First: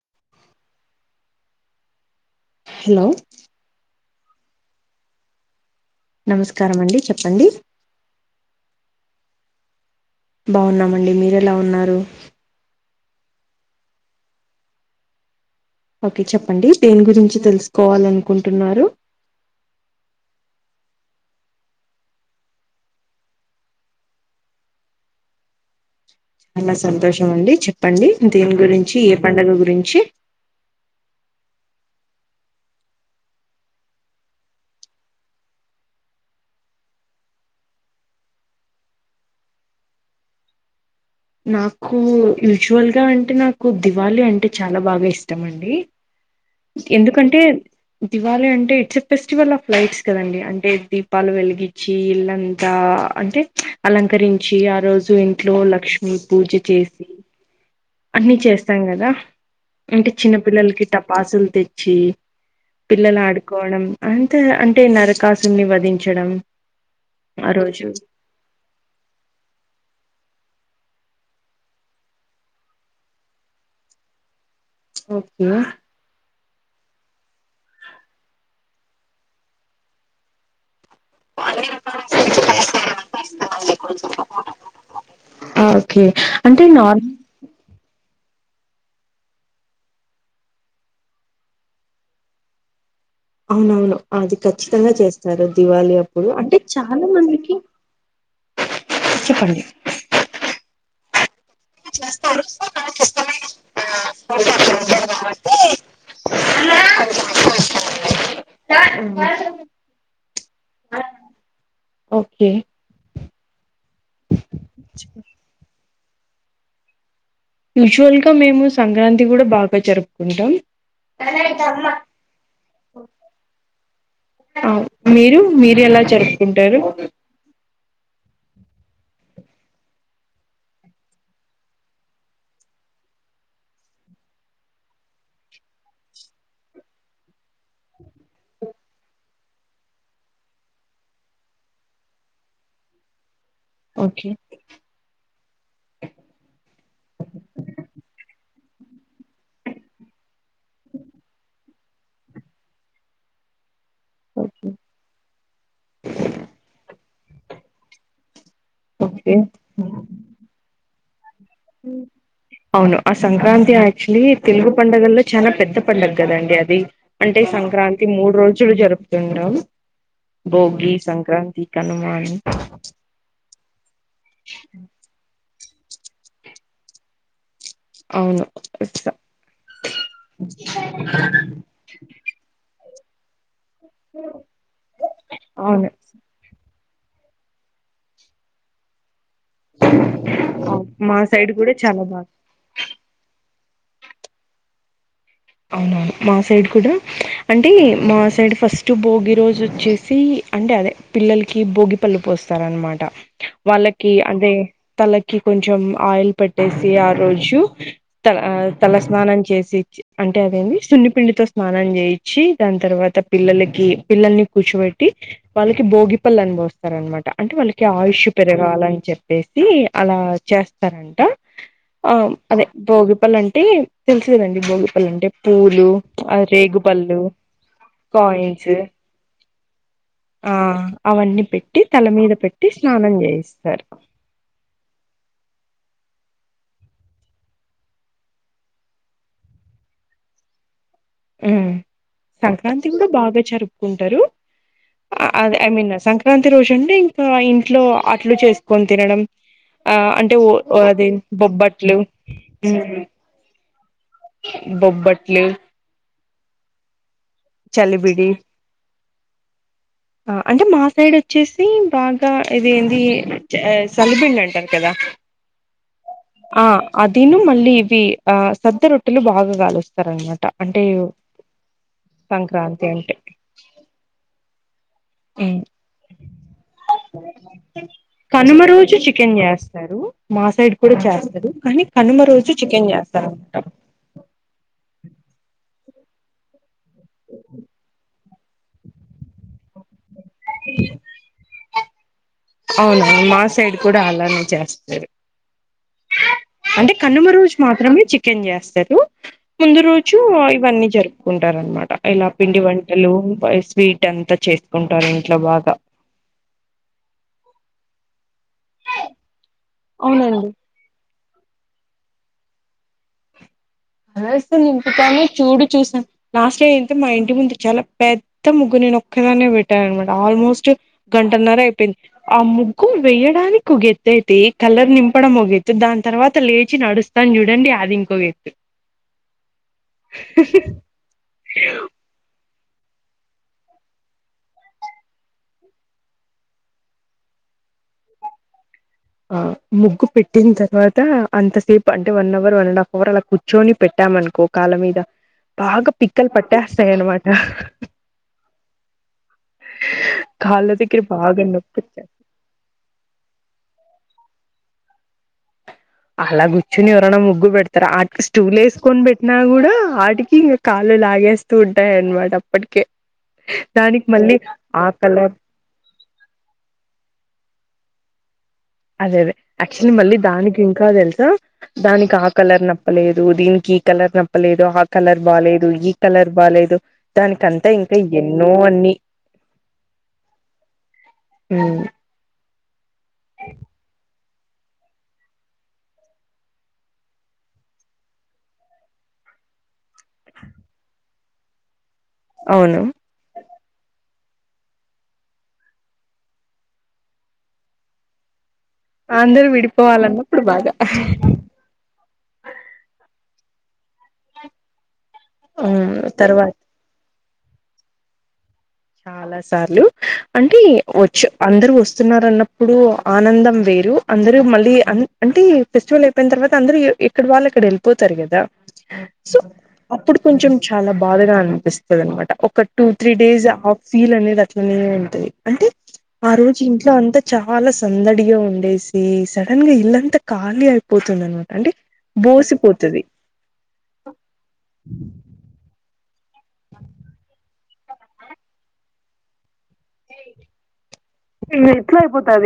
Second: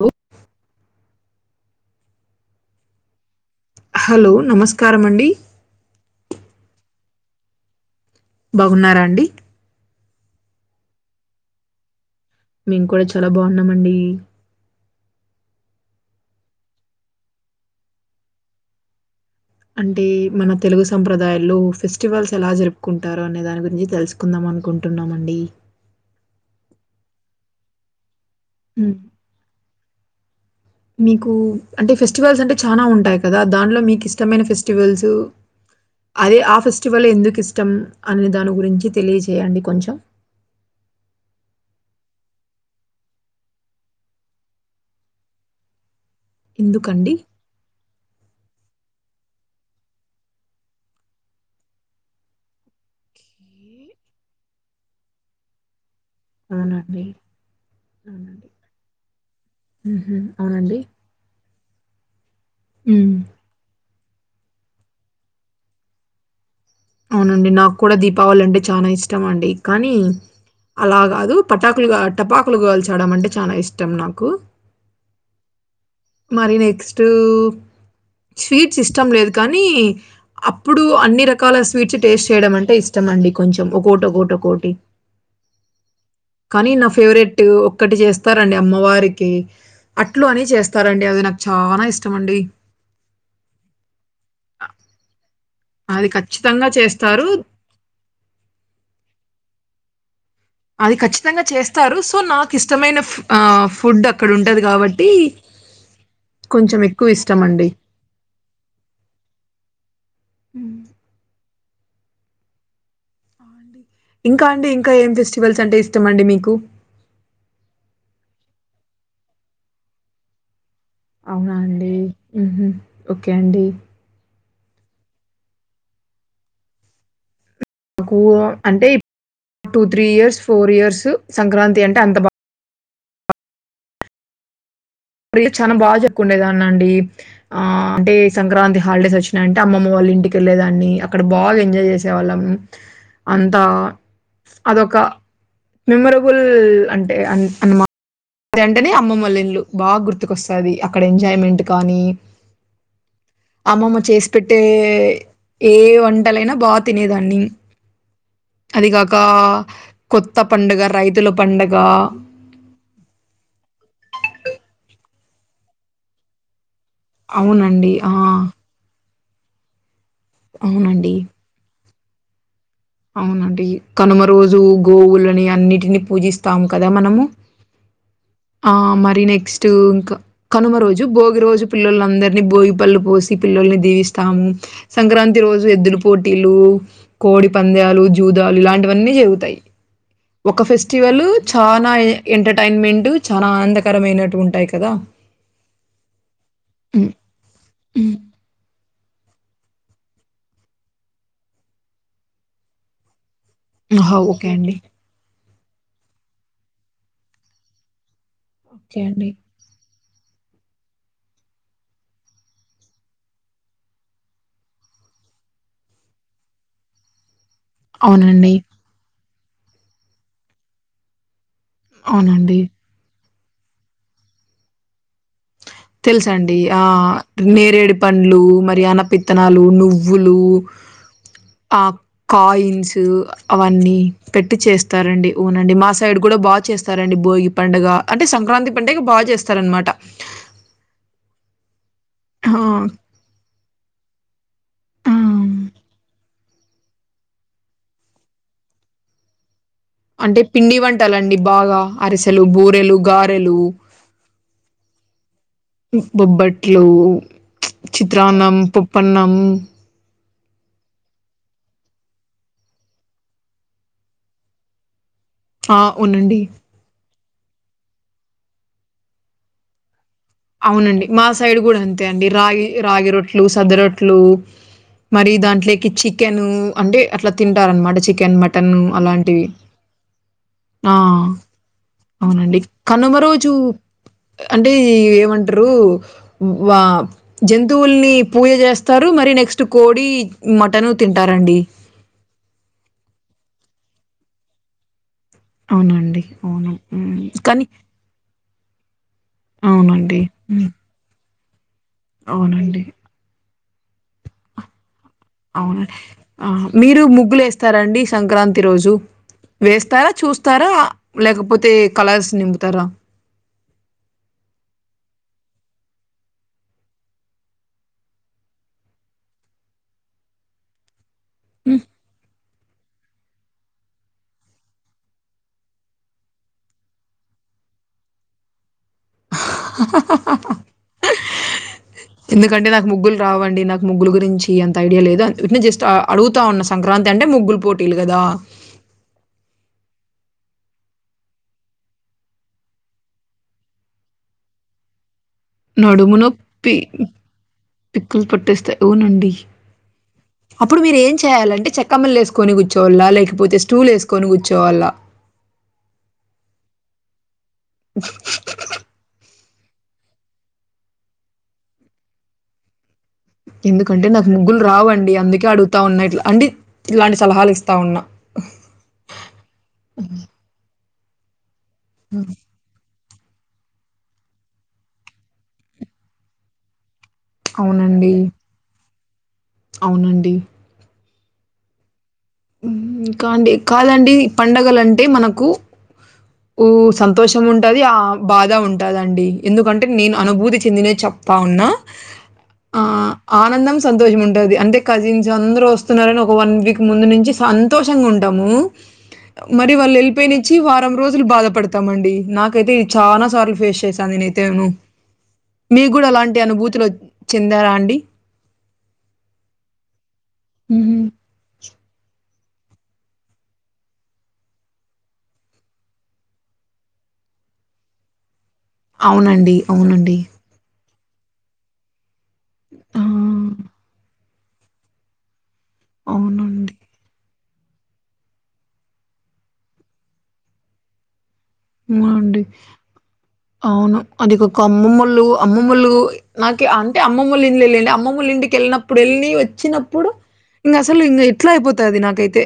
Hello hello hello నమస్కారం అండి నమస్కారం అండి చెప్పండి బాగున్నారా అండి? బాగున్నామండి మీరు ఎలా ఉన్నారు? మేము కూడా చాలా బాగున్నామండి. ఓకే చెప్పండి దేని గురించి తెలుసుకోవాలనుకుంటున్నారు? అంటే మన తెలుగు సంప్రదాయాల్లో ఫెస్టివల్స్ ఎలా జరుపుకుంటారు అనే దాని గురించి తెలుస్ కుందాం అనుకుంటున్నామండి చాలా సంతోషం అండి చెప్పండి దేని హ్మ్. గురించి ఏ పండగ గురించి మీకు అంటే ఫెస్టివల్స్ అంటే చానా ఉంటాయ్ కదా దాన్లో మీకు ఇష్టమైన ఫెస్టివల్స్ అదే ఆ ఫెస్టివల్ ఎందుకు ఇష్టం అనే దాని గురించి తెలియజేయండి కొంచెం నాకు యూచువల్గా అంటే నాకు దివాళి అంటే చాలా బాగా ఇష్టం అండి ఎందుకండి? ఎందుకంటే? దివాళి అంటే it's a festival of lights కదండి అంటే దీపాలు వెలిగిచ్చి ఇల్లంతా అంటే అలంకరించి ఆ రోజు ఇంట్లో లక్ష్ ను పూజ అవునండి. చేసి అన్నీ అవునండి. చేస్తాం కదా? అంటే హుహు. చిన్న అవునండి. పిల్లల్కి టపాసులు తెచ్చి హ్మ్. పిల్లలు ఆడు కోణం అంత అంటే నరకాసున్ని వధించడం అవునండి ఆ నాకు రోజు కూడా దీపావళి అంటే చానా ఇష్టం అండి కానీ అలా కాదు పటాకులు టపాకులు గోల్చడం అంటే చాలా ఇష్టం నాకు ఓకే మరి నెక్స్టు స్వీట్స్ ఇష్టం లేదు కానీ అప్పుడు అన్ని ర స్వీట్స్ టేస్ట్ చేయడం అంటే ఇష్టంమండి కొంచెం ఒకోటి ఒకోటి ఒకోటి ఆ ఓకే అంటే నా ఫేవరెట్ ఒక్కటి చేస్తారండి అమ్మవారికి అట్లు అని చేస్తారండి అది నాకు చానా ఇష్టమండి అవునవును అది అ ఖచ్చితంగా చేస్తారు దివాళి అది అప్పుడు అంటే ఖచ్చితంగా చాలా చేస్తారు. మందికి చెప్పండి అది ఖచ్చితంగా చేస్ స్తారు సో నాకు ఇష్టమైన ఫూ ఆ ఫుడ్ అక్కడ ఉండదు కాబట్టి కొంచెం ఎక్కువ ఇష్టం అండి ఉ హ్మ్. ఓకే ఆ! అండి. ఇంకా అండి ఇంకా ఏం ఫెస్టివల్స్ అంటే ఇష్టం అండి మీకు యూజువల్ గా మేము సంక్రాంతి కూడా బాగా జరుపుకుంటాం నాన్న అవునా ఇదో అమ్మ అండి. హుహు. ఓకే అండి. అ మీరు మీరు ఎలా జరుపుకుంటారు నాకు అంటే two three years four years Sankranti అంటే అంత బా ప్రిల్ చానా బా జరుపుకునే దానండి ఆ అంటే సంక్రాంతి హాలిడేస్ వచ్చినాయంటే అమ్మమ్మ వాళ్ళ ఇంటికిెళ్లేేదాన్ని అక్కడ బాగా ఎంజాయ్ చేసేవాళ్ళం అంతా ఓకే అదొక మెమరబుల్ అంటే అన్ అన్నమా తే అంటేనే అమ్మ వాళ్ల ఇల్లు బా గుర్తుకొస్తది అక్కడ ఎంజాయ్మెంట్ కానీ అమ్మమ్మ చేసి పెట్టే ఓకే ఏ వంటలైనా బా తినేదాన్ని అది కాక ఓకే కొత్త పండుగ రైతుల పండగ అవును ఆ సంక్రాంతి యాక్చులీ తెలుగు పండుగల్లో చాలా పెద్ద పండగ కదండి అది అంటే అవునండి. సంక్రాంతి ఆ! మూడు రోజులు జరుప్ తుండం భోగి, అవునండి. సంక్రాంతి, కనుమా అని అవునండి కనుమ రోజు గోవులని అన్నిటిని పూజిస్తాము కదా మనము అవును ఆ మరి నెక్స్ట్ ఇంకా కనుమ రోజు భోగి రోజు పిల్లలందరినీ బోగిపళ్ళు పోసి పిల్లల్ని దీవిస్తాము సంక్రాంతి రోజు అవును ఎద్దులు పోటీలు కోడి పంద్యాలు జూదాలు ఇలాంటివన్నీ జరుగుతాయి ఒక మా ఫెస్టివల్ సైడ్ కూడా చానా చాలా ఏ బాగా ఎంటర్టైన్మెంట్ చానా ఆనందకరమైనట్టు ఉంటాయి కదా అవునవును మా సైడ్ కూడా హ్మ్. అంటే హ్మ్. మా సైడ్ ఫస్ టు భోగి రోజు వచ్చేసి అంటే అదే పిల్లలకి భోగి పళ్ళు పోస్తారు అనమాట వాళ్ళకి ఆహా ఓకే అదే అండి తలకి కొంచెం ఆయిల్ పెట్టేసి ఆ రోజు త ఆ తల ఓకే అండి స్నానం చేసి అంటే అదేమీ సున్నిపిడితో స్నానం చేయించిి దాని తర్వాత పిల్లలకి పిల్లల్ని కూర్చోబెట్టి వాళ్ళకి భోగిపల్లున్ పోస్తార్ అనమాట అంటే వాళ్ళకి కే ఆయుష్ అవునండి పెరగాలని చెప్పేసి అలా చేస్తారంట ఆ అవునండి అదే భోగిపల్ అంటే తెలుసు కదండీ భోగిపల్ అంటే పూలు తెలుసండి ఆ రేగుపళ్ళు నేరేడు పండ్లు కాయిన్స్ మరి అనపిత్తనాలు నువ్ వ్వులు ఆ అవన్నీ పెట్ ఆ కాయిన్సు అవన్నీ పెట్టి చేస్తారంండి ఊనండి మా సైడ్ కూడా బా చేస్తారండి భోగి పండగ అంటే సంక్రాంతి పండుగ బా చేస్ స్తార్ అనమాట ఉ ఆ సంక్రాంతి కూడా బాగా జరుపుకుంటారు ఆ అదే ఐ మీన్ సంక్రా తి రోజు అండి ఇంకా ఇంట్లో అట్లు చేసుకొని తినడం ఆ అంటే ఓ పిండి అది వంటలండి బాగా బొబ్బట్లు అరిసెలు ఉమ్, బూరెలు గారెలు బొబ్బట్లు బొబ్బట్లు చలిబిడి చిత్రాన్నం పుప్పన్నం అంటే మా సైడ్ వచ్చేసి బాగా ఇది ఏంది సలిబిండి అంటారు కదా ఆ ఉనండి ఆ అదిను మళ్ళీ ఇవి ఆ సద్ద రొట్టెలు బాగా గాలుస్తారు అనమాట అంటే అవునండి మా సైడ్ కూడా అంతే అండి రాగి సంక్రాంతి రాగి అంటే రొట్లు సద్ద రొట్లు మరి ఉమ్. దాంట్లోకి చికెన్ అంటే అట్లా తింటార అనమాట చికెన్ కనుమ మటన్ రోజు చికెన్ అలాంటివి చేస్తారు మా సైడ్ ఆ కూడా చేస్తరు కానీ కనుమ రోజు అవునండి చికెన్ కనుమ రోజు చేస్తారనమాటా అంటే ఏమంటారు వా జంతువుల్ని పూజ చేస్ తారు మరి నెక్స్ట్ కోడి మటన్ తింటారండి అవును మా సైడ్ కూడా అలానే చేస్తారు అవునండి అవును అంటే హ్మ్. కనుమ రోజు కానీ మాత్రమే చికెన్ చేస్తారు ముందు రోజు అవునండి హ్మ్. ఇవన్నీ జరు కుంటారు అనమాట ఇలా పిండి అవునండి వంటలు స్వీట్ అంతా చేసుకుంటారు ఇంట్లో బాగా అవున అవును మీరు ముగ్గులు వేస్తారాండి సంక్రాంతి రోజు వేస్తారా అవునండి చూస్తారా లేకపోతే కలర్స్ నింపుతారా అలాస్త నింపుతాను చూడు చూసాను లాస్ట్ ఇయర్ అయితే మా ఇంటి ముందు చాలా పెద్ద ముగ్గు నేను ఒక్కదానే పెట్టా అనమాట ఆల్మోస్ట్ గంటన్నర హ్మ్. అయిపేంది ఆ ముగ్గు వేయడానికి ఒక ఎత్తయితే కలర్ నింపడం ఓగేత్తు దాని తర్వాత లేచి నడుస్త తం చూడండి అది ఇంకో ఎందుకంటే నాకు ముగ్గులు రావండి నాకు ముగ్గులు గురించి అంత ఐడియా లేదు జస్ట్ అడుగు పతా ఉన్న సంక్రాంతి అంటే ముగ్గులు పోటీలు కదా ఆ ముగ్గు పెట్టిన తర్వాత అంత సేపు అంటే one hour one and half hour అలా కూర్చ చొని పెట్టామనుకో కాల మీద బాగా నడుము పిక్కలు నొప్పి పట్టేస్తాయి అనమాట పిక్కలు పట్టేస్తాయి అవునండి కాళ్ళ అప్పుడు మీరు దగ్గర ఏం బాగా చేయాలంటే నొప్పి చెక్కమ్మలు వేసుకొని కూర్చోవళ్ల లేకపోతే స్టూలు వేసుకొని కూర్చోవళ్ల అలా కూర్చుని ఎవరైనా ముగ్గు పెడతార ఆటికి స్టూలు వేసుకొని పెట్టినా కూడా ఆటికి కాళ్ళు లాగేస్తూ ఉంటాయిన్నమాట అప్పటికే ఎందుకంటే దానికి నాకు మళ్ళీ ముగ్గులు ఆ రావండి కలర్ అందుకే అడుగుతా ఉన్నా ఇట్లా అండి ఇలాంటి సలహాలు ఇస్తా ఉన్నా అదే అదే యాక్చువల్లీ మళ్ళీ దానికి ఇంకా తెలుసా దానికి హ్మ్. ఆ కలర్ న నప్పలేదు దీనికి ఈ కలర్ నప్పలేదు ఆ కలర్ బాలేదు ఈ కలర్ బాలేదు దానికంతా ఇంకా అవునండి. ఎన్నో అన్ని అవునండి ఉమ్ ఇంకా అండి కాదండి ఈ పండగల అంటే మనకు ఊ సంతోషం ఉంటది ఆ బాధ ఉంటదండి ఎందుకంటే నేను అనుభూతి చెందిన చెప్ప తావున్న అవును ఆ ఆనందం సంతోషం ఉంటంది అంటే కజిన్స్ అందరు వస్తున్నారని ఒక వన్ వీక్ ముందు నుంచి సంతోషంగా ఉంటాము అందరు మరి వాళ్ళు విడిపోవాలన్నప్పుడు వెళ్ళిపోయినుచ్చి బాగా వారం రోజు బాధపడతామండి నాకైతే ఇది చానా సార్లు ఫేస్ చేసాను నేనైతేను మీ కూడా అలాంటి తర్వాత అనుభూతులు చెందారా అండి చాలా సార్లు అంటే హుహు. వచ్చు అందరు వస్తున్నారు అన్నప్పుడు ఆనందం వేరు అందరు మళ్ళీ అం అంటే ఫెస్టివల్ అయిపోయిన తర్వాత అందరూ ఎక్కడి వాళ్ళుక్కడ వెళ్పోతారు కదా సో అవునండి. అవునండి. అప్పుడు కొంచెం చాలా బాధగా అనిపిస్తదనమాట ఒక టూ ఆ! త్రీ డేస్ ఆ ఫీల్ అనేది అట్లనే ఉంటది అంటే ఆ రోజ్ జు అవునండి. ఇంట్లో అంతా చాలా సందడిగా ఉండేసి సడన్గా ఇల్లంతా ఖాళీ అయిపోతుంది అనమాట అంటే ఆ అండి బోసిపోతది అవును అది ఒక కమ్మ ముల్లు అమ్మమ్ములు నాకి అంటే అమ్మమ్మలు ఇండ్లేలెళ్లలే అమ్మమ్మోలింటికి ఏళ్ళినప్పుడు ఏళ్ళి వచ్చినప్ ప్పుడు ఇంగ అసలు ఇంగ ఎట్లా అయిపోతది నాకైతే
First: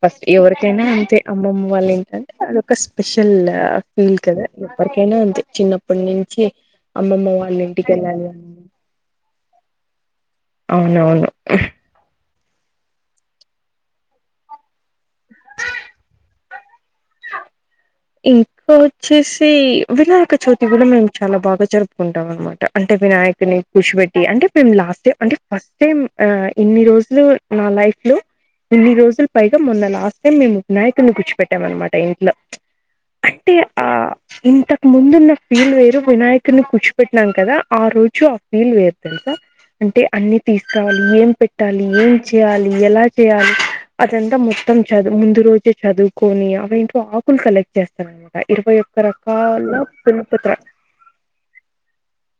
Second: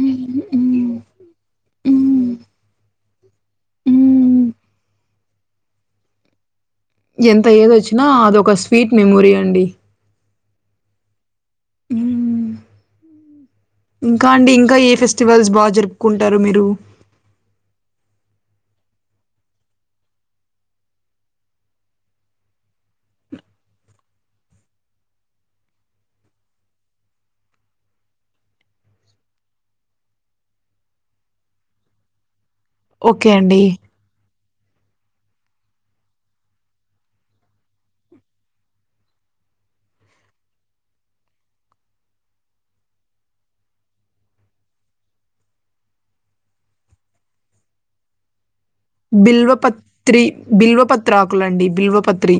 ఫస్ట్ ఎవరికైనా హ్మ్. అంతే అమ్మమ్మ వాళ్ళ ఇల్లంటే హ్మ్. అదొక స్పై స్పెషల్ ఫీల్ కదా హ్మ్. ఏవ్వారికైనా అంతే చిన్నప్పటి నుంచి అమ్మమ్మ ఎంత వాళ్ళ ఏది ఇంటికి వచ్చినా వెళ్ళాలి అని అదొక స్వీట్ మెమొరీ అండి అవునవును ఉహ్ ఇంకా అండి ఇంకా ఏ ఫెస్టివల్స్ బా జరుపుకుంటారు మీరు ఇంకా వచ్చేసి వినాయక చవితి కూడా మేము చాలా బాగా జరుపుకుంటాం అనమాట అంటే వినాయక్ కున్ని కూర్చిబెట్టి అంటే మేము లాస్ట్ టై అంటే ఫస్ట్ టైమ్ ఇన్ని రోజులు నా లైఫ్ లో ఇన్ని రోజులు పైగా మొన్న లాస్ట్ టైం మేము వినాయకుని కూర్చోపెట్టం అనమాట ఇంట్లో ఓకే అంటే అండి. ఆ ఇంతకు ముందు ఉన్న ఫీల్ వేరు వినాయకున్నీ కూర్చుపెట్టినాం కదా ఆ రోజు ఆ ఫీల్ వేరు తెలుసా అంటే అన్ని తీసుకోవాలి ఏం పెట్టాలి ఏం చేయాలి ఎలా చేయాలి అదంతా మొత్తం చదువు ముందు రోజే చదువుకొని అవంటో అక్ కూల్ కలెక్ట్ చేస్తానంటా ఇరవై ఒక్ బిల్వ పత్రి బిల్వ పత్రాకులండి బిల్వ పత్రి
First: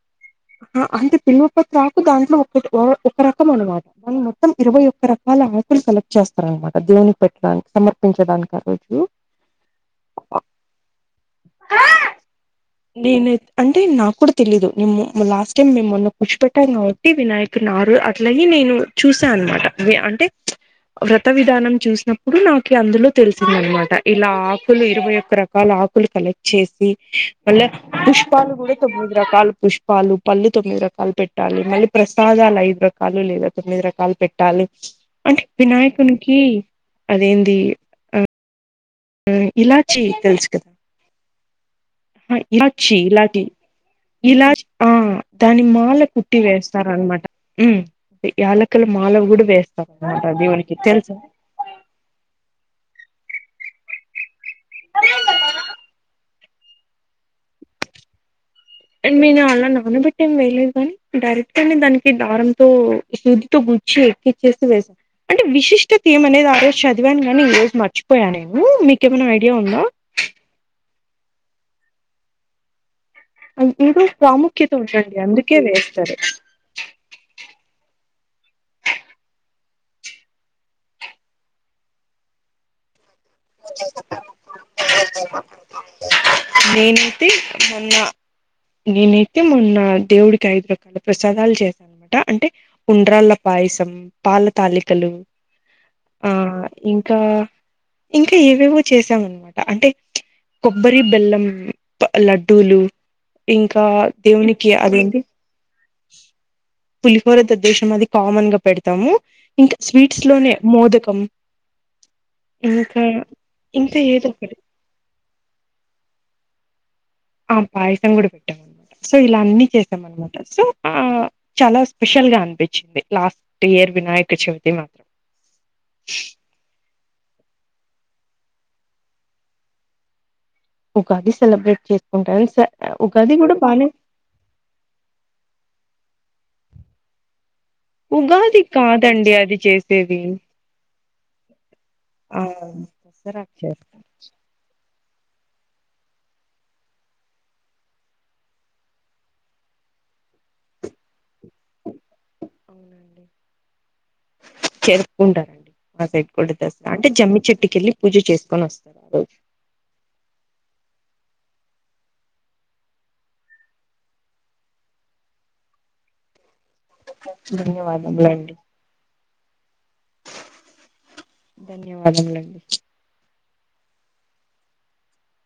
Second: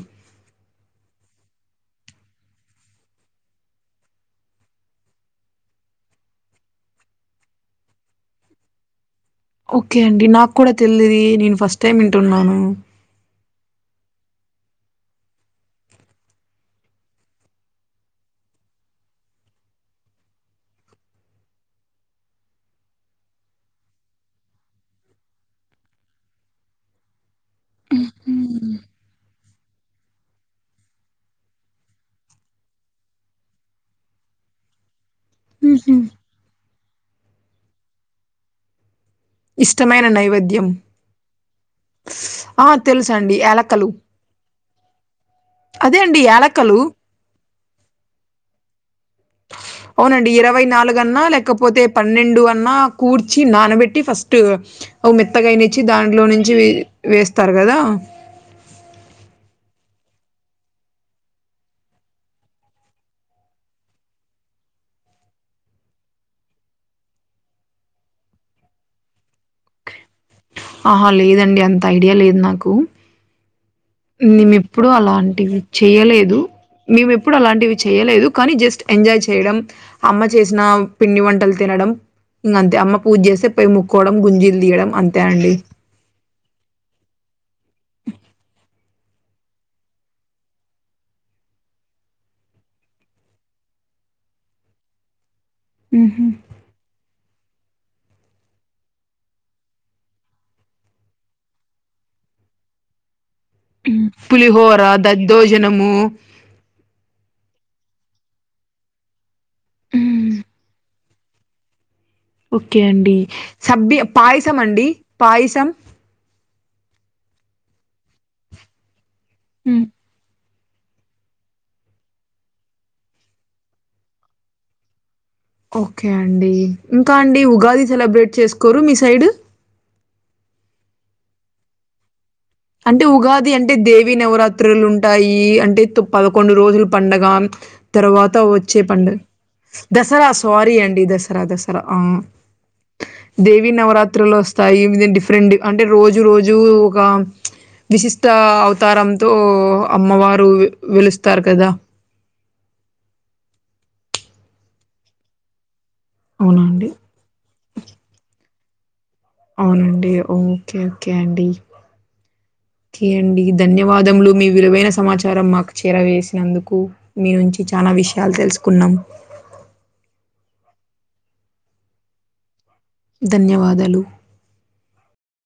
అంటే బిలువ ప్రతి ఆకు దాంట్లో ఒకటి ఒక రకం అనమాట వాళ్ళు మొత్తం ఇరవై ఒక్క రకాల ఆకులు సెలెక్ట్ చేస్తారన్నమాట దేవుని పెట్టడానికి సమర్పించడానికి ఆ రోజు ఓకే అండి నాకు కూడా తెలిది నేను ఫస్ట్ టైమ్ వింటున్నాను నేన అంటే నాకు కూడా తెలిదు నిమ్ము లాస్ట్ టైం మేము మొన్న కూర్చిపెట్టాం కాబట్టి వినాయకునారు అట్లాగే నేను చూసాననమాట మీ అంటే వ్రత విధానం చూసినప్పుడు నాకి అందులో తెలిసిందనమాట ఇలా ఆకులు ఇరవై ఒక్కర రకాల ఆకులు కలెక్ట్ చేసి మళ్ళ పుష్పాలు కూడా తొమ్మిది రకాల పుష్ప పాలు పళ్ళు తొమ్మిది రకాలు పెట్టాలి మళ్ళీ ప్రసాదాలు ఐదు రకాలు లేదా తొమ్మిది రకాలు పెట్టాలి అంటే ఉహు వినాయకునికి అదేంది ఇలాచి ఇష్టమైన నైవేద్యం లా ఆ లచ్చి ఇ తెలుసండి లాఠీ యాలకలు ఇలాచీ ఆ దాని అదే మాల అండి కుట్టి యాలకలు వేస్తారనమాట ఉ యాలకల మాల కూడా వేస్తాం అన్నమాట అవునండి ఇరవై దేవునికి నాలుగు తెలుసా అన్నా లేకపోతే పన్నెండు అన్నా కూర్చి నానబెట్టి ఫస్ స్ట్ మెత్తగాయనిచ్చి దాంట్లో నుంచి వే వేస్తారు కదా నేను అలా నానబెట్టి ఏం వెేయలేదు గాని డైరెక్ట్ గానే దానికి దారంతో సూదితో గుర్ చి ఇచ్చేసి వేస్ అంటే విశిష్టత ఏమ అనేది ఆ రోజు చదివాను గానీ ఈ రోజు మర్చిపోయా నేను మీకేమైనా ఐడియా ఉందా ఆహా లేదండి అంత ఐడియా లేదు నాకు అన్పిదు మీము ఎప్పుడు అలాంటివి చెయ్యలేదు మేము ఎప్పుడు అలాంటివి చేయలేదు కానీ జస్ట్ ఎంజాయ్ చేయడం అమ్మ చేసిన పిండి వంటలు తినడం ఇంగ అంతే అమ్మ పూజ చేస్తే పై మొక్కోడం గుంజీలు తీయడం అంతే అండి నేనైతే అన్న నేనైతే మొన్న దేవుడికి ఐదు రకాల ప్రసాదాలు చే ట అంటే ఉండ్రాళ్ళ పాయసం పాల తాలికలు మ్ హు ఆ ఇంకా ఇంకా ఏవేవో చేసామ అనమాట అంటే కొబ్బరి బెల్లం ప్ లడ్డూలు ఇంకా దేవునికి అదేంది జనము పులిహోర దాద్దోజనం అది కామన్ గా పెడతాము ఇంకా స్వీట్స్ లోనే మోదకం ఓకే ఇంకా అండి సబ్బి ఇంకా ఏదో ఒకటి పాయసం అండి పాయసం ఆ పాయసం కూడా పెట్టాం అనమాట సో ఇలా అన్నీ చేసాం అనమాట సో ఆ చాలా స్పెషల్ గా అనిపించింది లాస్ట్ ఇయర్ వినాయక చవితి మాత్రం ఓకే అండి ఇంకా అండి ఉగాది సెలబ్రేట్ చేసుకోరు మీ సైడ్ ఉగాది సెలబ్రేట్ చేసుకుంటా స్ అంటే ఉగాది అంటే దే వి నవరాత్రులు ఉంటాయి అంటే పదకొండు రోజులు పండగ తర్వాత ఉగాది వచ్చే పండుగ కాదండి అది చేసేది దసరా స్వా రి అండి దసరా దసరా ఆ దసరా దేవి చేస్తారు నవరాత్రులోస్ స్థాయి ద్ డిఫరెంట్ డ్ అంటే రోజు రోజు ఒక విశిష్ట అవతారంతో అమ్మవారు వెలుస్తారు కదా చేసుకుంటారండి మా సైడ్ కూడా అవునా దసర అండి? అంటే జమ్మి చెట్టుకేళ్ళి పూజ చేసుకొనోస్తారు ఆ రోజు అవునండి ఓకే ఓకే అండి ఓకే అండి ధన్యవాదములు మీ విలువైన సమాచారం మాకు చేరవేసినందుకు మీ నుంచి చాలా విషయాలు ధన్యవాదములండి తెలుసుకున్నాం ధన్యవాదములండి ధన్యవాదాలు